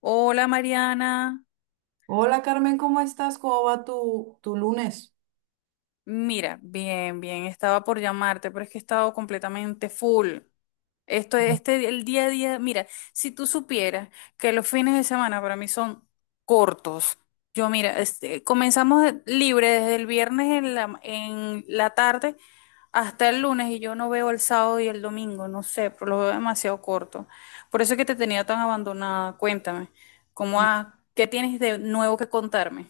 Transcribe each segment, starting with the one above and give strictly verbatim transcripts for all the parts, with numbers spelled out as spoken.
Hola Mariana, Hola Carmen, ¿cómo estás? ¿Cómo va tu, tu lunes? mira, bien, bien, estaba por llamarte, pero es que he estado completamente full. Esto, este, el día a día, mira, si tú supieras que los fines de semana para mí son cortos. Yo, mira, este, comenzamos de- libre desde el viernes en la, en la tarde hasta el lunes y yo no veo el sábado y el domingo, no sé, pero lo veo demasiado corto. Por eso es que te tenía tan abandonada. Cuéntame, ¿cómo ha- qué tienes de nuevo que contarme?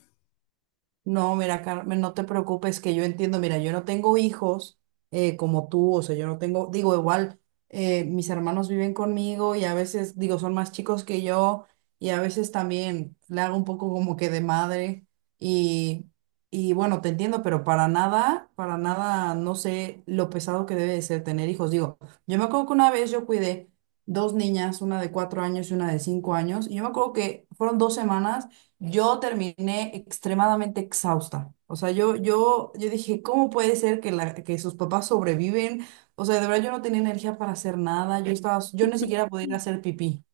No, mira, Carmen, no te preocupes, que yo entiendo, mira, yo no tengo hijos eh, como tú, o sea, yo no tengo, digo, igual, eh, mis hermanos viven conmigo y a veces, digo, son más chicos que yo y a veces también le hago un poco como que de madre y, y bueno, te entiendo, pero para nada, para nada, no sé lo pesado que debe de ser tener hijos. Digo, yo me acuerdo que una vez yo cuidé dos niñas, una de cuatro años y una de cinco años, y yo me acuerdo que fueron dos semanas. Yo terminé extremadamente exhausta. O sea, yo, yo, yo dije, ¿cómo puede ser que, la, que sus papás sobreviven? O sea, de verdad yo no tenía energía para hacer nada. Yo estaba, yo ni siquiera podía ir a hacer pipí.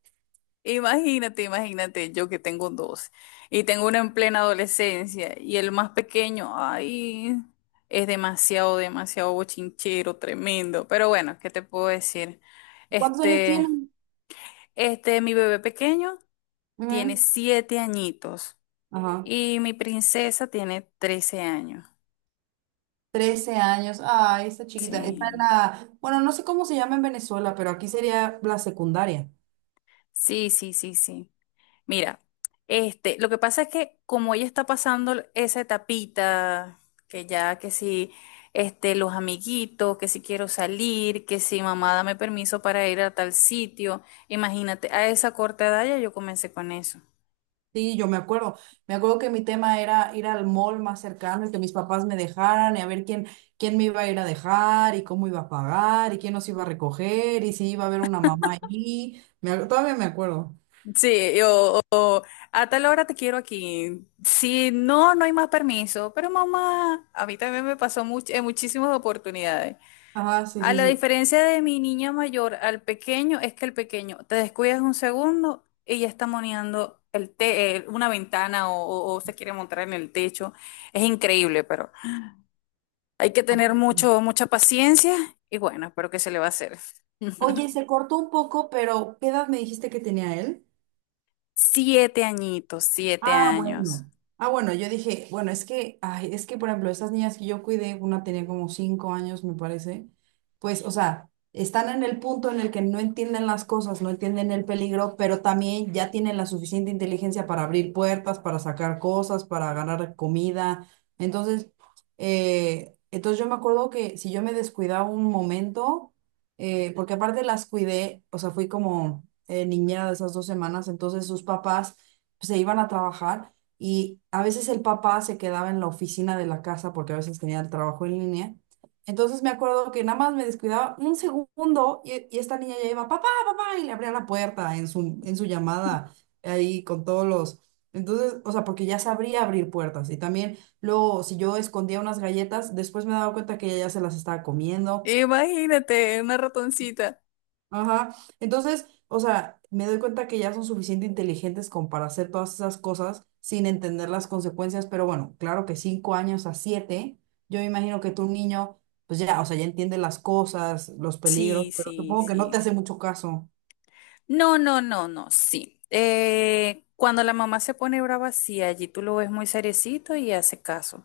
Imagínate, imagínate, yo que tengo dos y tengo uno en plena adolescencia y el más pequeño, ay, es demasiado, demasiado bochinchero, tremendo. Pero bueno, ¿qué te puedo decir? ¿Cuántos años Este, tienen? este, mi bebé pequeño tiene Ujú. siete añitos Ajá. y mi princesa tiene trece años. Trece años. Ay, esta chiquita. Está en Sí, la, bueno, no sé cómo se llama en Venezuela, pero aquí sería la secundaria. sí, sí, sí, sí. Mira, este, lo que pasa es que como ella está pasando esa etapita, que ya que si este, los amiguitos, que si quiero salir, que si mamá dame permiso para ir a tal sitio, imagínate, a esa corta edad ya yo comencé con eso. Sí, yo me acuerdo. Me acuerdo que mi tema era ir al mall más cercano y que mis papás me dejaran y a ver quién, quién me iba a ir a dejar y cómo iba a pagar y quién nos iba a recoger y si iba a haber una mamá allí. Me ac- todavía me acuerdo. Sí, yo a tal hora te quiero aquí. Si no, no hay más permiso. Pero mamá, a mí también me pasó much- en muchísimas oportunidades. Ajá, sí, A sí, la sí. diferencia de mi niña mayor al pequeño, es que el pequeño te descuidas un segundo y ya está moneando el te- eh, una ventana o, o- o se quiere montar en el techo. Es increíble, pero hay que tener mucho, mucha paciencia y bueno, pero ¿qué se le va a hacer? Oye, se cortó un poco, pero ¿qué edad me dijiste que tenía él? Siete añitos, siete Ah, años. bueno. Ah, bueno, yo dije, bueno, es que, ay, es que, por ejemplo, esas niñas que yo cuidé, una tenía como cinco años, me parece, pues, o sea, están en el punto en el que no entienden las cosas, no entienden el peligro, pero también ya tienen la suficiente inteligencia para abrir puertas, para sacar cosas, para ganar comida. Entonces, eh, entonces yo me acuerdo que si yo me descuidaba un momento, eh, porque aparte las cuidé, o sea, fui como eh, niñera de esas dos semanas, entonces sus papás se iban a trabajar y a veces el papá se quedaba en la oficina de la casa porque a veces tenía el trabajo en línea. Entonces me acuerdo que nada más me descuidaba un segundo y, y esta niña ya iba, papá, papá, y le abría la puerta en su, en su llamada ahí con todos los... Entonces, o sea, porque ya sabría abrir puertas y también luego si yo escondía unas galletas, después me daba cuenta que ella ya se las estaba comiendo. Imagínate, una ratoncita. Ajá. Entonces, o sea, me doy cuenta que ya son suficiente inteligentes como para hacer todas esas cosas sin entender las consecuencias, pero bueno, claro que cinco años a siete, yo me imagino que tu niño, pues ya, o sea, ya entiende las cosas, los peligros, Sí, pero sí, supongo que no sí, te hace sí. mucho caso. No, no, no, no, sí. Eh, cuando la mamá se pone brava, sí, allí tú lo ves muy seriecito y hace caso.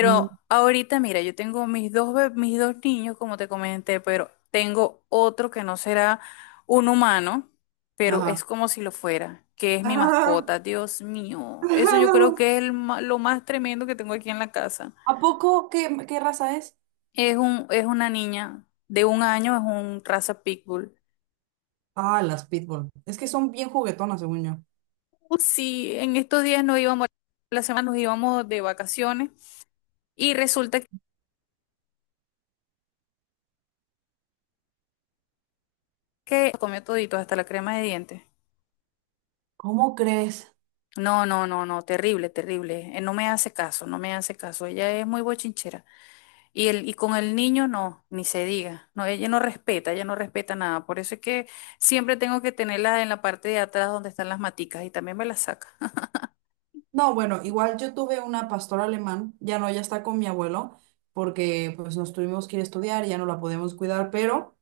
Ujú. ahorita, mira, yo tengo mis dos, be- mis dos niños, como te comenté, pero tengo otro que no será un humano, pero es Ajá. como si lo fuera, que es mi Ah, mascota. Dios mío, eso yo creo que es el ma- lo más tremendo que tengo aquí en la casa. ¿A poco qué, qué raza es? Es un, es una niña de un año, es un raza pitbull. Ah, las pitbull. Es que son bien juguetonas, según yo. Uh, Sí, en estos días nos íbamos, la semana nos íbamos de vacaciones y resulta que comió todito, hasta la crema de dientes. ¿Cómo crees? No, no, no, no, terrible, terrible. Eh, No me hace caso, no me hace caso. Ella es muy bochinchera. Y el, y con el niño no, ni se diga. No, ella no respeta, ella no respeta nada. Por eso es que siempre tengo que tenerla en la parte de atrás donde están las maticas y también me las saca. No, bueno, igual yo tuve una pastora alemán, ya no, ya está con mi abuelo, porque pues nos tuvimos que ir a estudiar, ya no la podemos cuidar, pero,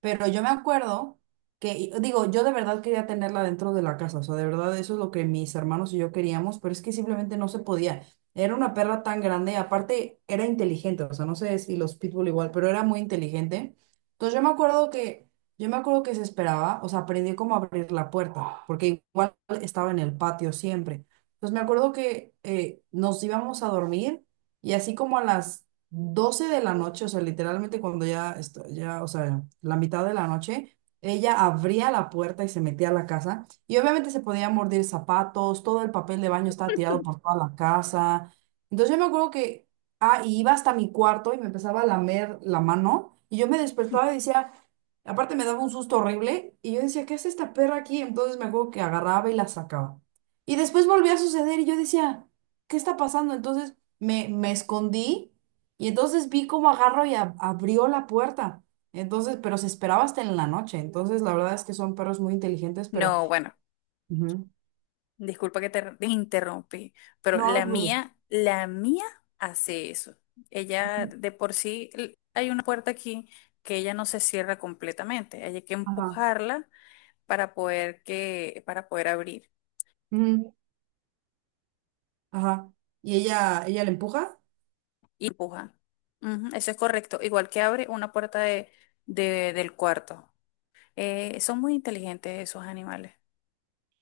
pero yo me acuerdo que, y- digo, yo de verdad quería tenerla dentro de la casa, o sea, de verdad eso es lo que mis hermanos y yo queríamos, pero es que simplemente no se podía. Era una perra tan grande, aparte era inteligente, o sea, no sé si los pitbull igual, pero era muy inteligente. Entonces yo me acuerdo que, yo me acuerdo que se esperaba, o sea, aprendí cómo abrir la puerta, porque igual estaba en el patio siempre. Pues me acuerdo que eh, nos íbamos a dormir y así como a las doce de la noche, o sea, literalmente cuando ya, esto- ya, o sea, la mitad de la noche, ella abría la puerta y se metía a la casa y obviamente se podía morder zapatos, todo el papel de baño estaba tirado por toda la casa. Entonces yo me acuerdo que, ah, y iba hasta mi cuarto y me empezaba a lamer la mano y yo me despertaba y decía... Aparte me daba un susto horrible y yo decía, ¿qué hace esta perra aquí? Entonces me acuerdo que agarraba y la sacaba. Y después volvió a suceder y yo decía, ¿qué está pasando? Entonces me, me escondí y entonces vi cómo agarró y ab- abrió la puerta. Entonces, pero se esperaba hasta en la noche. Entonces, la verdad es que son perros muy inteligentes, pero No, bueno. ujú, Disculpa que te te interrumpí, pero no lo la dudo. mía, la mía hace eso. Ella Ujú. de por sí, l- hay una puerta aquí que ella no se cierra completamente. Hay que Ajá. empujarla para poder que, para poder abrir. Ujú. Ajá. Y ella, ella le empuja. Y empuja. Ujú, eso es correcto. Igual que abre una puerta de, de- del cuarto. Eh, son muy inteligentes esos animales.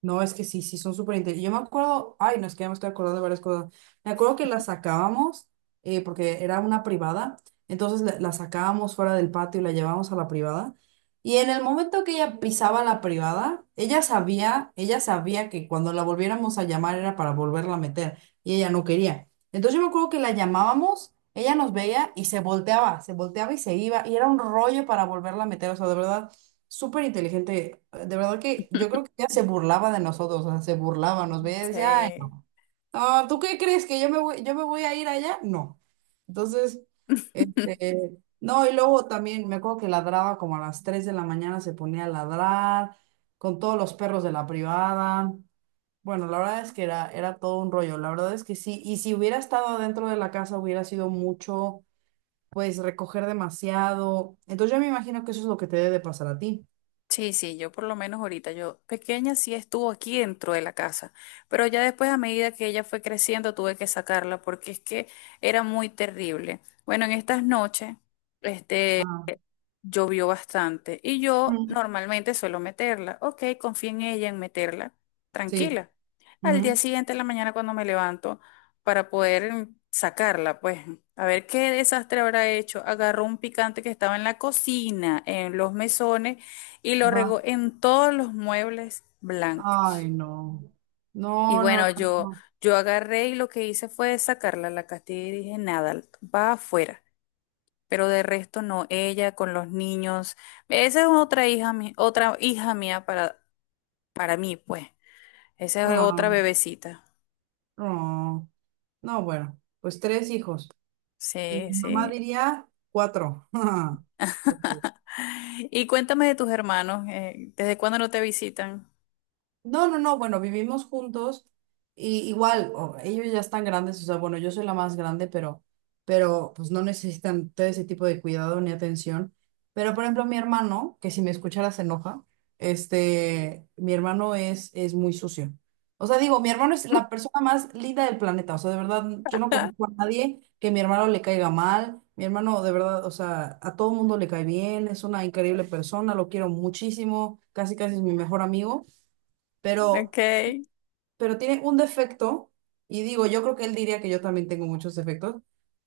No, es que sí, sí, son súper interesantes. Yo me acuerdo, ay, no, es que ya me estoy acordando de varias cosas. Me acuerdo que la sacábamos, eh, porque era una privada, entonces la, la sacábamos fuera del patio y la llevábamos a la privada. Y en el momento que ella pisaba la privada, ella sabía, ella sabía que cuando la volviéramos a llamar era para volverla a meter, y ella no quería. Entonces yo me acuerdo que la llamábamos, ella nos veía y se volteaba, se volteaba y se iba, y era un rollo para volverla a meter, o sea, de verdad súper inteligente. De verdad que yo creo que ya se burlaba de nosotros, o sea, se burlaba, nos veía y decía, ay, Sí. no, no, ¿tú qué crees que yo me voy, yo me voy a ir allá? No. Entonces, este, no, y luego también me acuerdo que ladraba como a las tres de la mañana, se ponía a ladrar con todos los perros de la privada. Bueno, la verdad es que era, era todo un rollo, la verdad es que sí, y si hubiera estado dentro de la casa hubiera sido mucho, pues recoger demasiado. Entonces yo me imagino que eso es lo que te debe de pasar a ti. Sí, sí, yo por lo menos ahorita, yo pequeña sí estuvo aquí dentro de la casa, pero ya después a medida que ella fue creciendo tuve que sacarla porque es que era muy terrible. Bueno, en estas noches, este, llovió bastante y yo Mm, normalmente suelo meterla. Ok, confío en ella en meterla, sí. tranquila. Al día Ujú. siguiente, en la mañana, cuando me levanto para poder mm, sacarla, pues a ver qué desastre habrá hecho. Agarró un picante que estaba en la cocina, en los mesones y lo Ajá. regó en todos los muebles blancos. Ay, no. Y No, no, bueno, no, yo, no. yo agarré y lo que hice fue sacarla a la castilla y dije, nada, va afuera pero de resto no, ella con los niños. Esa es otra hija, mi- otra hija mía para, para mí, pues. Esa es otra Ah, bebecita. no. No, bueno, pues tres hijos. Y Sí, mi mamá sí. diría cuatro. Porque Y cuéntame de tus hermanos, eh, ¿desde cuándo no te visitan? no, no, no, bueno, vivimos juntos y igual, o- ellos ya están grandes, o sea, bueno, yo soy la más grande, pero, pero, pues no necesitan todo ese tipo de cuidado ni atención. Pero, por ejemplo, mi hermano, que si me escuchara se enoja, este, mi hermano es, es muy sucio. O sea, digo, mi hermano es la persona más linda del planeta, o sea, de verdad, yo no conozco a nadie que mi hermano le caiga mal, mi hermano, de verdad, o sea, a todo mundo le cae bien, es una increíble persona, lo quiero muchísimo, casi casi es mi mejor amigo pero, Ok, y pero tiene un defecto, y digo, yo creo que él diría que yo también tengo muchos defectos,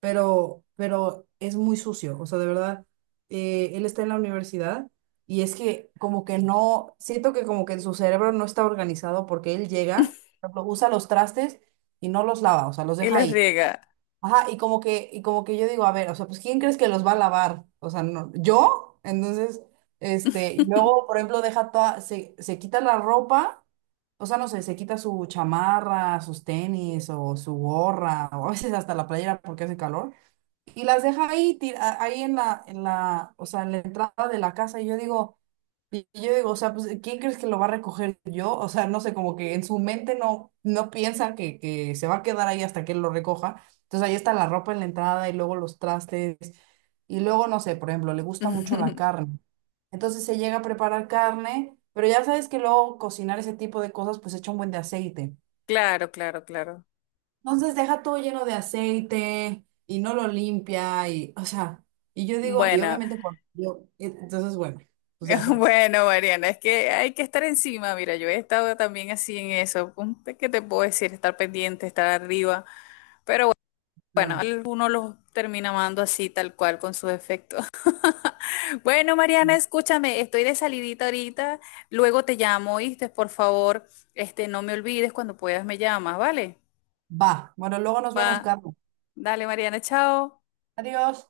pero, pero es muy sucio, o sea, de verdad, eh, él está en la universidad y es que como que no, siento que como que en su cerebro no está organizado porque él llega, por ejemplo, usa los trastes y no los lava, o sea, los deja les ahí. riega. Ajá, y como que, y como que yo digo, a ver, o sea, pues ¿quién crees que los va a lavar? O sea, no, ¿yo? Entonces, este, y luego, por ejemplo, deja toda, se, se quita la ropa, o sea, no sé, se quita su chamarra, sus tenis o su gorra, o a veces hasta la playera porque hace calor y las deja ahí, tira- ahí en la, en la, o sea, en la entrada de la casa. Y yo digo, y yo digo, o sea, pues, ¿quién crees que lo va a recoger yo? O sea, no sé, como que en su mente no, no piensa que, que se va a quedar ahí hasta que él lo recoja. Entonces ahí está la ropa en la entrada y luego los trastes. Y luego, no sé, por ejemplo, le gusta mucho la carne. Entonces se llega a preparar carne, pero ya sabes que luego cocinar ese tipo de cosas pues echa un buen de aceite. Claro, claro, claro. Entonces deja todo lleno de aceite y no lo limpia y, o sea, y yo digo, y Bueno, obviamente cuando yo, entonces bueno, pues ya sabes. bueno, Mariana, es que hay que estar encima. Mira, yo he estado también así en eso. ¿Qué te puedo decir? Estar pendiente, estar arriba. Pero bueno, No, uno los termina amando así, tal cual, con sus efectos. Bueno, Mariana, no. escúchame, estoy de salidita ahorita. Luego te llamo, ¿oíste? Por favor, este, no me olvides cuando puedas me llamas, ¿vale? Va, bueno, luego nos vemos, Va. Carlos. Dale, Mariana, chao. Adiós.